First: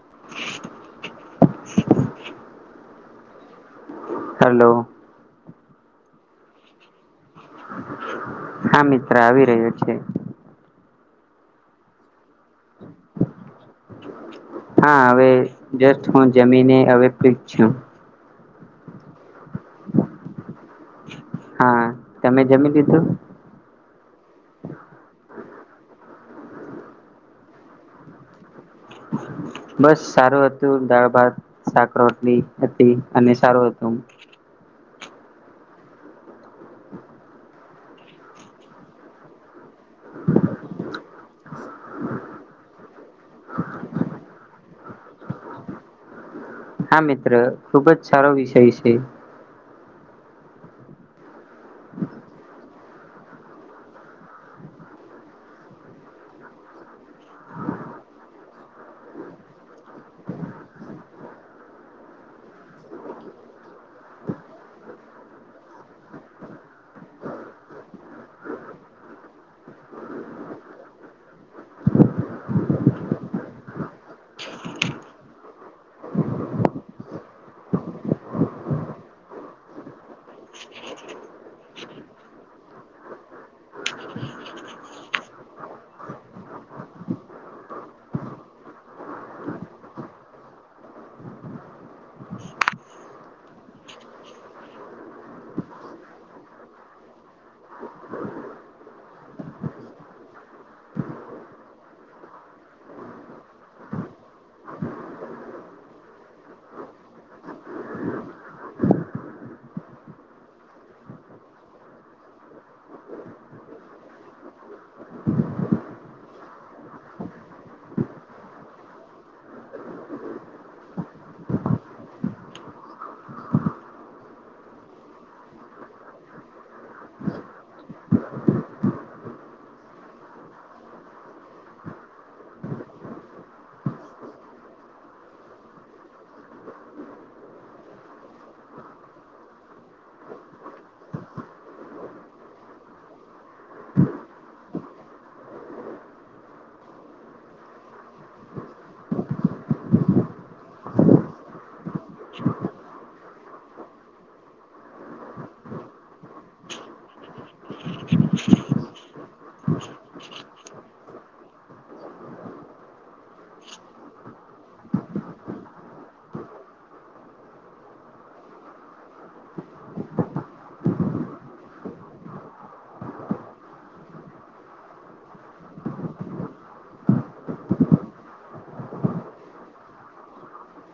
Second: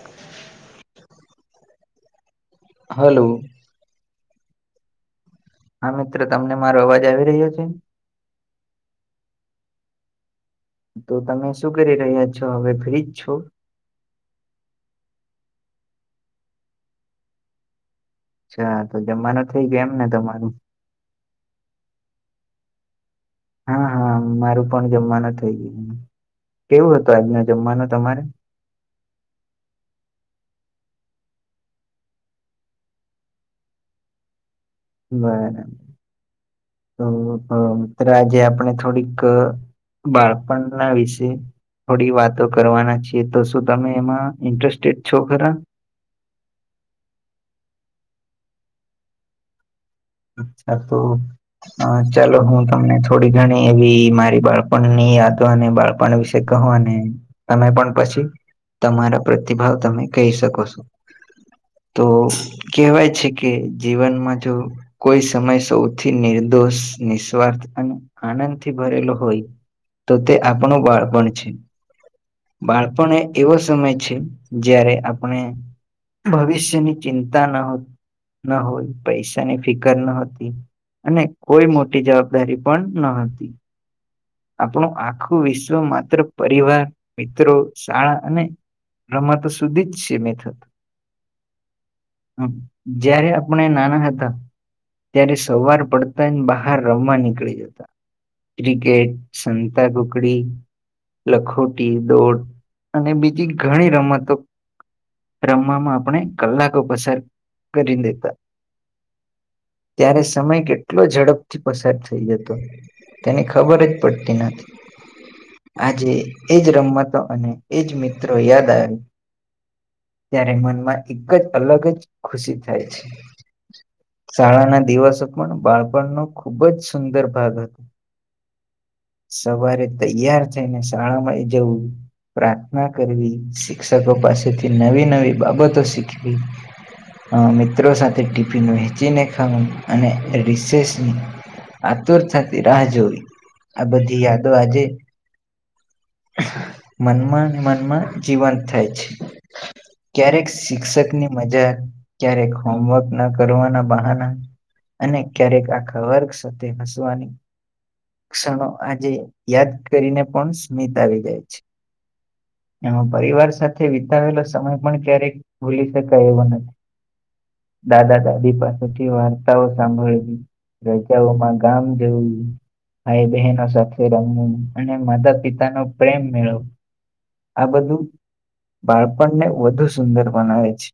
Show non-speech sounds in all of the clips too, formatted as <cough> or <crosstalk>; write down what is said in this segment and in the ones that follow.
<inaudible> Hello. Hello. હા મિત્ર તમને મારો અવાજ આવી રહ્યો છે. હા મિત્ર આવી રહ્યો છે. તો તમે શું કરી રહ્યા છો હવે ફ્રીજ છો. હા હવે જસ્ટ હું જમીને હવે ફ્રીજ છું. અચ્છા તો જમાનું થઈ ગયો એમ ને તમારું. હા તમે જમી લિધું. હા હા મારું પણ જમવાનું થઇ ગયું કેવું હતું આજનો જમવાનો તમારે. બસ સારું હતું દાળ ભાત. શાક રોટલી હતી અને સારું હતું. બરાબર તો મ મિત્ર આજે આપણે થોડીક. બાળપણના વિશે. થોડી વાતો કરવાના છીએ તો શું તમે એમાં ઇન્ટરેસ્ટેડ છો ખરા. હા મિત્ર ખુબજ સારો વિષય છે. અચ્છા તો. હ ચાલો હું તમને થોડી ગણી એવી મારી બાળપણ ની યાદો અને બાળપણ. પણ વિશે કહો અને તમે પણ પછી. તમારા પ્રતિભાવ તમે કહી શકો છો. તો કહેવાય છે કે જીવનમાંજો. કોઈ સમય સૌથી નિર્દોષ નિસ્વાર્થ અને આનંદથી ભરેલો હોય. તો તે આપણો બાળપણ છે. બાળપણ એવો સમય છે જયારે આપણે. ભવિષ્યની ચિંતા ન ન હોય પૈસાની. ફિકર ન હતી અને કોઈ મોટી જવાબદારી પણ ન હતી. આપણું આખું વિશ્વ માત્ર પરિવાર મિત્રો શાળા અને. રમાતો સુધીજ છે મેથત. જયારે આપણે નાના હતા. ત્યારે સવાર પડતા બહાર રમવા નીકળી જતા. ક્રિકેટ સંતા કુકડી. લખોટી દોડ અને બીજી ઘણી રમતો. રમવામાં આપણે કલાકો પસાર કરી દેતા. ત્યારે સમય કેટલો ઝડપથી પસાર થઈ જતો. તેની ખબર જ પડતી નથી. આજે એજ રમતો અને એજ મિત્રો યાદ આવે. ત્યારે મનમાં એક જ અલગ જ ખુશી થાય છે. શાળાના દિવસો પણ બાળપણનો ખુબ જ સુંદર ભાગ હતો. સવારે તૈયાર થઈ ને શાળા માં જવું. પ્રાર્થના કરવી શિક્ષકો પાસેથી નવી નવી બાબતો શીખવી મિત્રો સાથે ટિફિન વહેચ ચીને ખાવું અને રિસેસની આતુરતાતી રાહ જોવી આ બધી યાદ આજે મનમાં મનમાં જીવંત થાય છે. ક્યારેક શિક્ષક ની મજા ક્યારેક હોમવર્ક ના કરવાના અને ક્યારેક આખા વર્ગ છે તે હસવાની શિષણો આજે યાદ કરીને પણ સ્મિત આવી જાય છે. એમાં પરિવાર સાથે વિતાવેલો સમય પણ ક્યારેક ભૂલી શકાય એવું નથી દાદા દાદી પણ વાર્તાઓ સાંભળવી રાજાઓમાં ગામ જેવું ભાઈ બહેનો સાથે રમવું અને માતા પિતા નો પ્રેમ મેળવો આ બધું બાળપણને વધુ સુંદર બનાવે છે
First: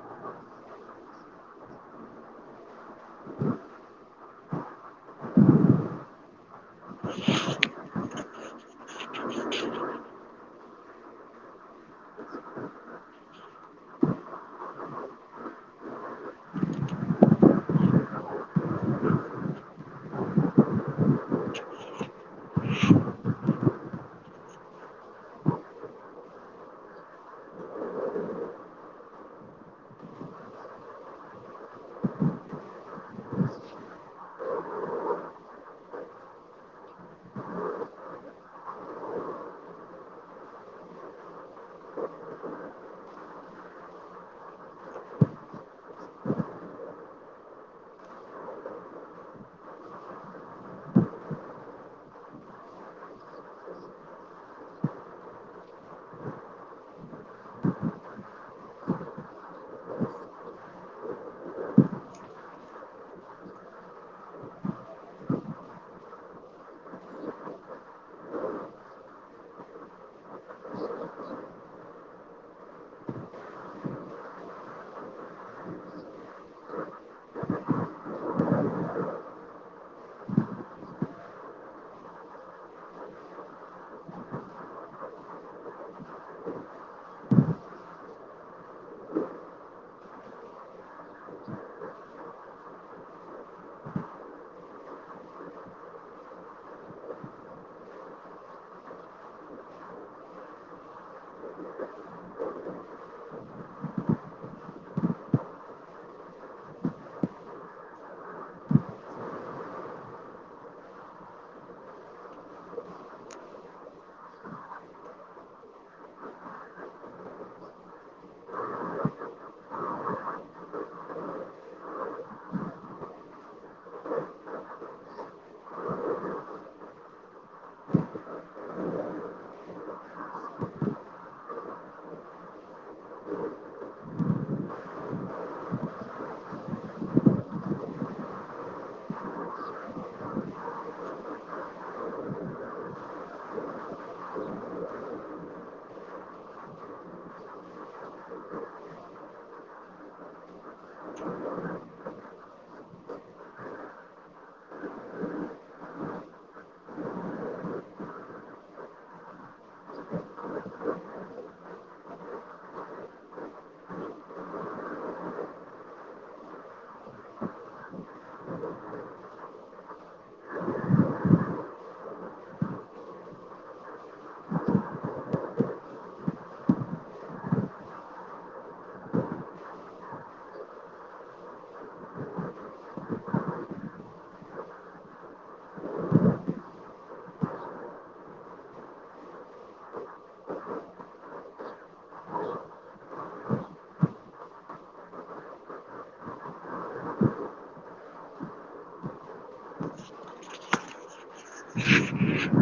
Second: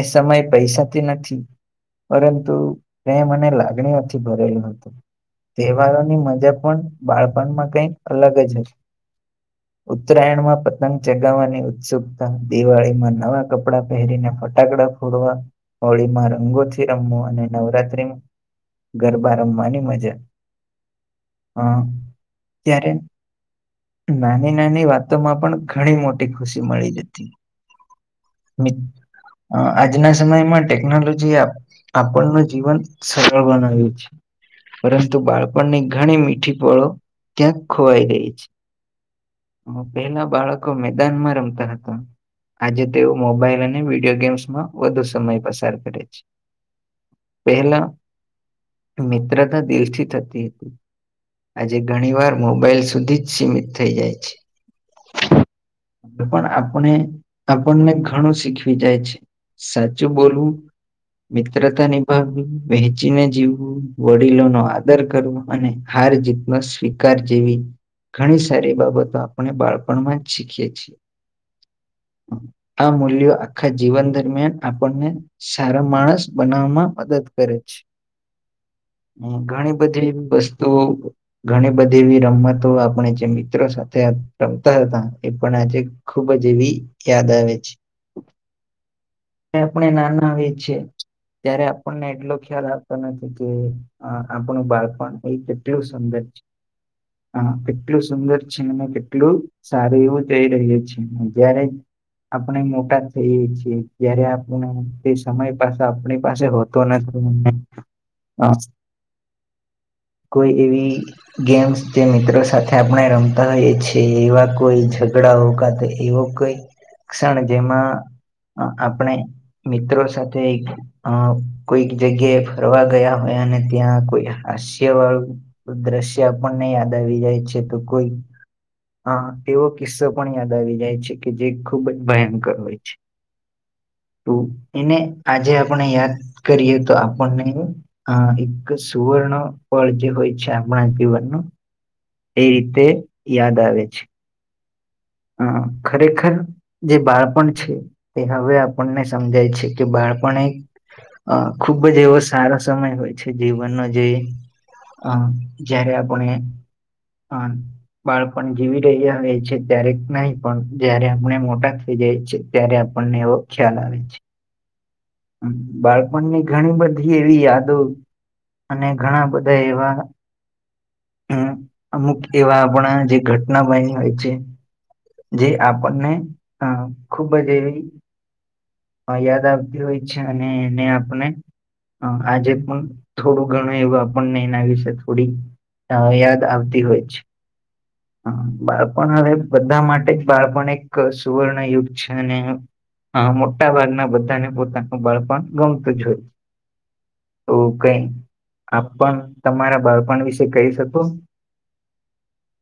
એ સમયે પૈસાથી નથી. પરંતુ એ મને લાગણીઓથી ભરેલું હતું. તહેવારોની મજા પણ બાળપણમાં કઈ અલગ જ હ <unintelligible> ઉત્તરાયણ માં પતંગ ચગાવવાની ઉત્સુકતા દિવાળીમાં નવા કપડાં પહેરીને ફટાકડા થોડવા હોળી માર અંગોથી રમવો અને નવરાત્રી ગરબા રમવાની મજા હા ત્યારે નાની નાની વાતોમાં પણ ઘણી મોટી ખુશી મળી જતી આજના સમયમાં ટેકનોલોજી જે આપણ ન જીવન સરળ બનાવી્યુંએ છેએ પરંતુ બાળપણની ઘણી મીઠી પળો ત્યાં ખોવાઈ ગઈ છે પેલા બાળકો મેદાનમાં રમતા હતા આજે તેઓ મોબાઈલ અને વિડીિયો ગેમ્સમાં વધુ સમય પસાર કરે છે પહેલા મિત્રતા દિલથી થતી હતી આજે ઘણી વાર મોબાઈલ સુધી જ સીમિત થઈ જાય છે પણ આપણે આપણને ઘણું શીખવી જાય છે સાચું બોલવું મિત્રતા નિભાવવી વહેચીને જીવવું વડીલો નો આદર કરવો અને હાર જીતમાં સ્વીકાર જેવી ઘણી સારી બાબતો આપણે બાળપણમાં જ શીખીએ છીએ. આ મૂલ્યો આખા જીવન દરમિયાન આપણને સારો માણસ બનાવવામાં મદદ કરે છે ઘણી બધી વસ્તુ ઘણી બધી એવી રમતો આપણે જે મિત્રો સાથે રમતા હતા એ પણ આજે ખૂબ જ એવી યાદ આવે છે આપણે નાના એ છે ત્યારે આપણને એટલો ખ્યાલ આવતો નથી કે આપણું બાળપણ એ કેટલું સુંદર છે હા કેટલું સુંદર છેન કેટલું સારું એવું થઈ રહ્યું છે અત્યારે આપણે મોટા થઈએ છીએ જયારે આપણે સમય પાછ આપણી પાસે હોતો નથી હ કોઈ એવી ગેમ્સ જે મિત્રો સાથે આપણે રમતા હોઈએ છીએ એવા કોઈ ઝઘડાઓ કા તો એવો ઈ ક્ષણ જેમાં આપણે મિત્રો સાથે એક અ કોઈક જગ્યાએ ફરવા ગયા હોય અને ત્યાં કોઈ હાસ્ય વાળું દ્રશ્ય આપણને યાદ આવી જાય છે, તો કોઈ હા એવો કિસ્સો પણ યાદ આવી જાય છે, કે જે ખુબ જ ભયંકર હોય છે. તો એને આજે આપણે યાદ કરીએ તો આપણને હા એક સુવર્ણ પળ જે હોય છે, આપણાં જીવનનું એ રીતે યાદ આવે છે. હા ખરેખર જે બાળપણ છે, તે હવે આપણને સમજાય છે, કે બાળપણ એ અ ખુબ જ એવો સારો સમય હોય છે, જીવનનો જે અ જયારે આપણે અ બાળપણ જીવી રહ્યા આવે છે. ક્યારેક નહી પણ જયારે આપણે મોટા થઈ જાય છે, ત્યારે આપણને એવો ખ્યાલ આવે છે. બાળપણની ઘણી બધી એવી યાદો અને ઘણા બધા એવા હમ્મ અમુક એવા આપણા જે ઘટના બયની હોય છે. જે આપણને અ ખુબ જ એવી યાદ આપતી હોય છે, અને એને આપણે હા આજે પણ થોડું ઘણું એવું આપણને એના વિશે થોડી યાદ આવતી હોય છે. બાળપણ હવે બધા માટે જ બાળપણ એક સુવર્ણ યુગ છે, અને હા મોટા ભાગના બધાને પોતાનું બાળપણ ગમતું જ હોય તો કઈ આપ પણ તમારા બાળપણ વિશે કહી શકો?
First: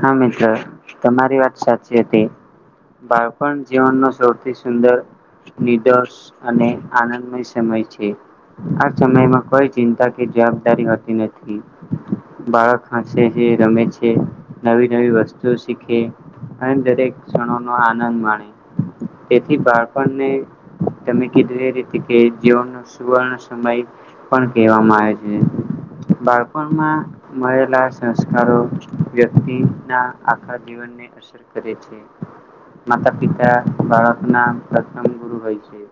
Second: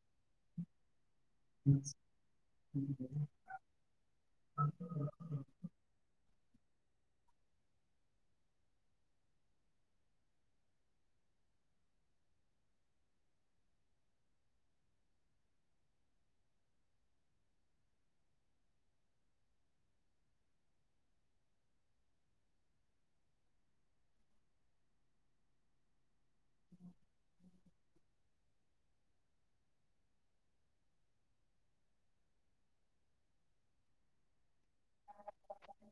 હા મિત્ર તમારી વાત સાચી હતી બાળપણ જીવનનો સૌથી સુંદર, નીડરસ અને આનંદમય સમય છે. આ સમયમાં કોઈ ચિંતા કે જવાબદારી હતી નથી. બાળક હસે છે, રમે છે. નવી નવી વસ્તુ શીખે અને દરેક ક્ષણોનો આનંદ માણે તેથી બાળપણને તમે કીધું એ રીતે કે જીવન નું સુવર્ણ સમય પણ કહેવામાં આવે છે. બાળપણમાં મળેલા સંસ્કારો વ્યક્તિના આખા જીવનને અસર કરે છે. માતા પિતા બાળકના પ્રથમ ગુરુ હોય છે.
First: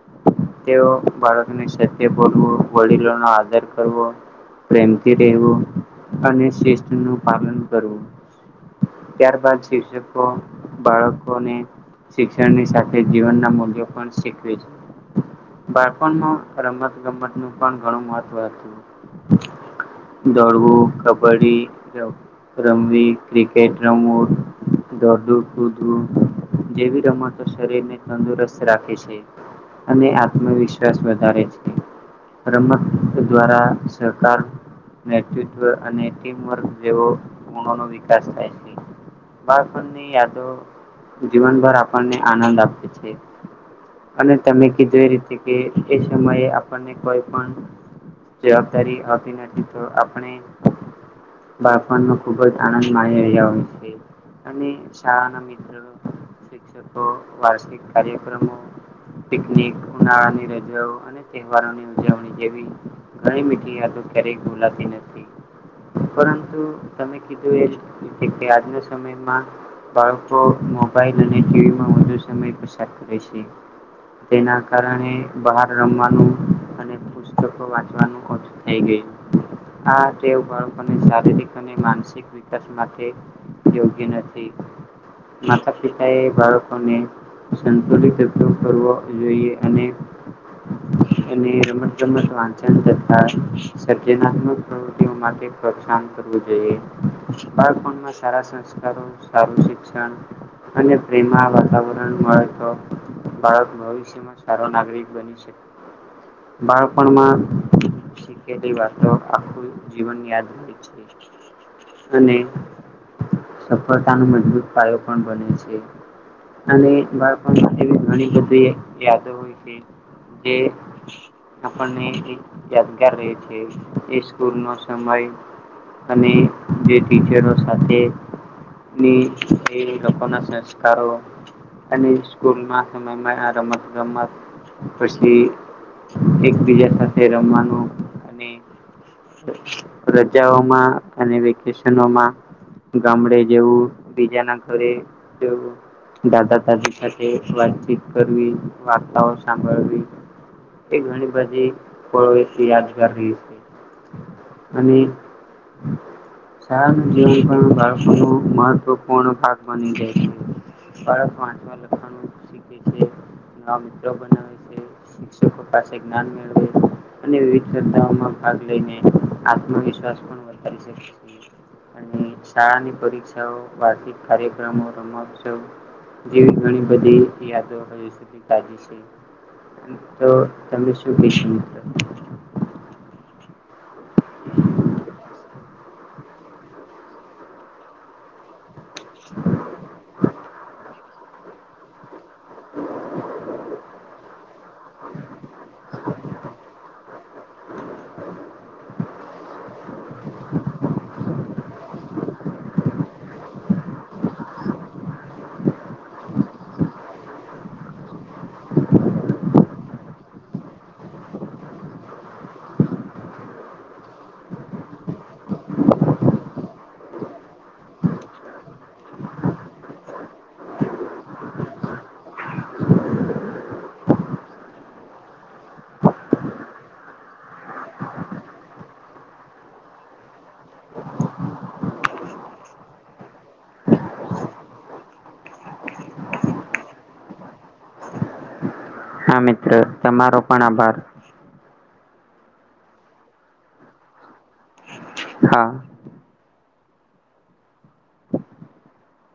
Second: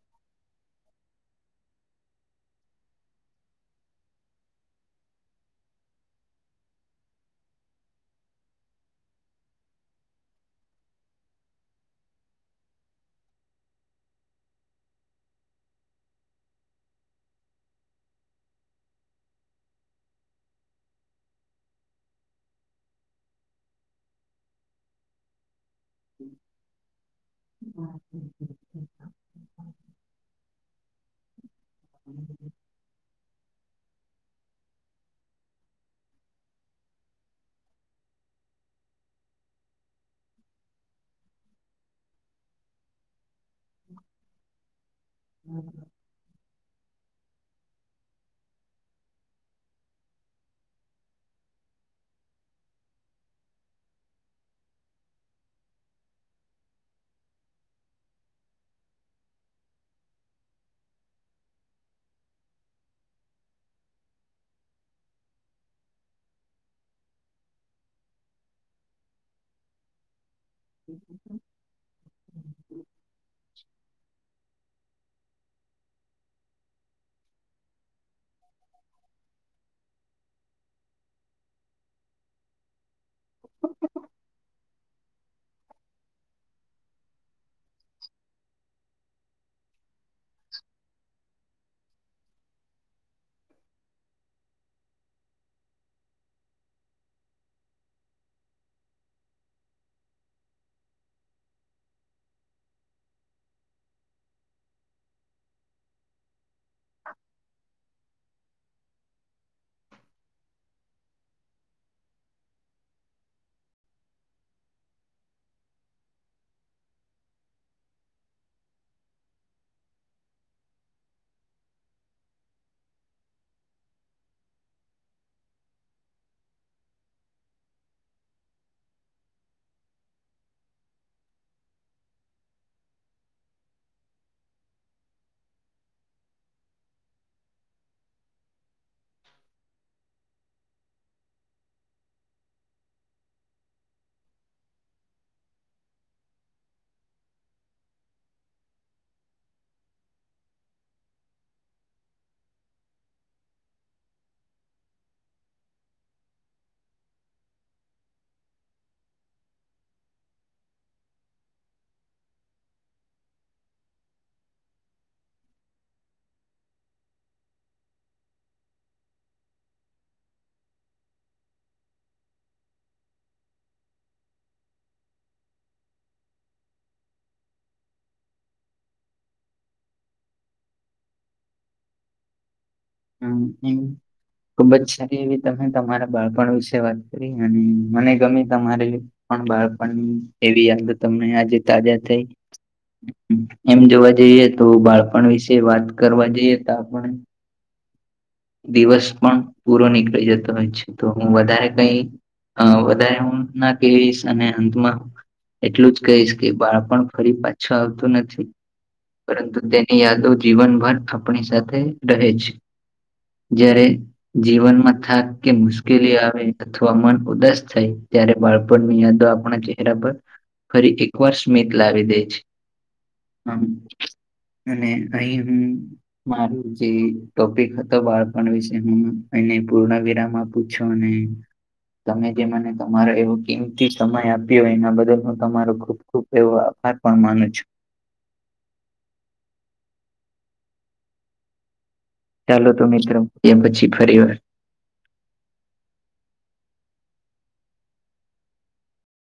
તેઓ બાળકને સત્ય બોલવું, વડીલો નો આદર કરવો પ્રેમથી રેવું અને શિસતનું પાલન કરવું ત્યારબાદ શિક્ષકો બાળકોને શિક્ષણની સાથે જીવનના મૂલ્યો પણ શીખવે છે. બાળપણમાં રમત ગમત નું પણ ઘણું મહત્વ હતું. દોડવું, કબડ્ડી ર રમવી ક્રિકેટ રમવુ દોડુ કુદવું જેવી રમતો શરીરને તંદુરસ્ત રાખે છે. અને આત્મવિશ્વાસ વધારે છે. રમત દ્વારા સરકાર નેતૃત્વ અને ટીમવર્ક જેવો ગુણોનો વિકાસ થાય છે. બાળપણની યાદો જીવનભર આપણને આનંદ આપે છે. અને તમે કીધું એ રીતે કે એ સમયે આપણને કોઈ પણ જવાબદારી હોતી નથી, તો આપણે બાનમાં ખુબ જ આનંદ માળી રહ્યા છે, અને શાળાના મિત્ર શિક્ષકો વાર્ષિક કાર્યક્રમો પિકનિક ઉનાળાની રજાઓ તહેવારોની ઉજવણી જેવી ઘણી મીઠી યાદો ક્યારેય ભુલાતી નથી પરંતુ તમે કીધું એજ કે આજના સમયમાં બાળકો મોબાઈલ અને ટીવીમાં વધુ સમય પસાર કરે છે. તેના કારણે બહાર રમવાનું અને પસ્તકો વાંચવાનું ઓછુ થઈ ગયું આ તે બાળકોને શારીરિક અને માનસિક વિકાસ માટે યોગ્ય નથી. માતાપિતાએ બાળકોને સંતુલિત કરવો જોઈએ અને <inaudible> અને રમતગમત વાંચન તથા સર્જનાત્મક પ્રવૃતિઓ માટે પ્રોત્સાહન કરવું જોઈએ. બાળકો પણમાં સારા સંસ્કારો અને સારું શિક્ષણ અને પ્રેમ વાતાવરણ મળે તો બાળક ભવિષ્ય બાળપણ મા શીખેલી વાતો આખું જીવન ની આધારિત છે. અને સફળતાનો મજબૂત પાયો પણ બને છે. અને બાળપણમાં એવી ઘણી બધી યાદો હોય છે જે આપણને યાદગાર રહે છે એ સ્કૂલ નો સમય અને જે ટીચરો સાથે એ દખન છે લોકો ના સહકારો અને સ્કૂલ ના સમયમાં રમત ગમત પછી એકબીજા સાથે રમવાનું અને રજાઓમાં અને વેકેશનોમાં ગામડે જવું બીજાના ઘરે જવું દાદા દાદી સાથે વાતચીત કરવી, વાર્તાઓ સાંભળવી, એ ઘણી બધી પળો યાદગાર રહી છે અને <inaudible> પણ બાળકો નો મહત્વપૂર્ણ ભાગ બને છે બાળક વાંચવા લખવાનું શીખે છે નવા મિત્રો બનાવે છે શિક્ષકો પાસે જ્ઞાન મેળવે અને વિવિધ સ્પર્ધાઓમાં ભાગ લઈને આત્મવિશ્વાસ પણ વધારી શકે છે. અને શાળાની પરીક્ષાઓ વાર્ષિક કાર્યક્રમો રમોત્સવ જેવી ઘણી બધી યાદો હજી સુધી તાજી છે. તો તમે શું કહેશ મિત્રો? હમ હમ ખુબ જ સારી એવી તમે તમારા બાળપણ વિશે વાત કરી અને મને ગમે તમારી પણ બાળપણ એવી યાદ તમને આજે તાજા થઈ એમ જોવા જઈએ તો બાળપણ વિશે વાત કરવા જઈએ તો આપણે. દિવસ પણ પૂરો નીકળી જતો હોય છે તો હું વધારે કઈ અ વધારે હું ના કેશ અને અંતમાં એટલું જ કહીશ કે બાળપણ ફરી પાછું આવતું નથી. પરંતુ તેની યાદો જીવનભર આપણી સાથે રહે છે. જયારે જીવનમાં થાક કે મુશ્કેલી આવે અથવા મન ઉદાસ થાય ત્યારે બાળપણની યાદો આપણા ચહેરા પર ફરી એકવાર સ્મિત લાવી દે છે. અને અહી હું મારું જે ટોપિક હતું. તો બાળપણ વિશે હું એને પૂર્ણ વિરામ આપુ છુ અને તમે જે મને તમારો એવો કિંમતી સમય આપ્યો એના બદલ હું તમારો ખુબ ખુબ એવો આભાર પણ માનું છુ હા મિત્ર તમારો પણ આભાર ચાલો તો મિત્રો એમ પછી ફરી વાર હા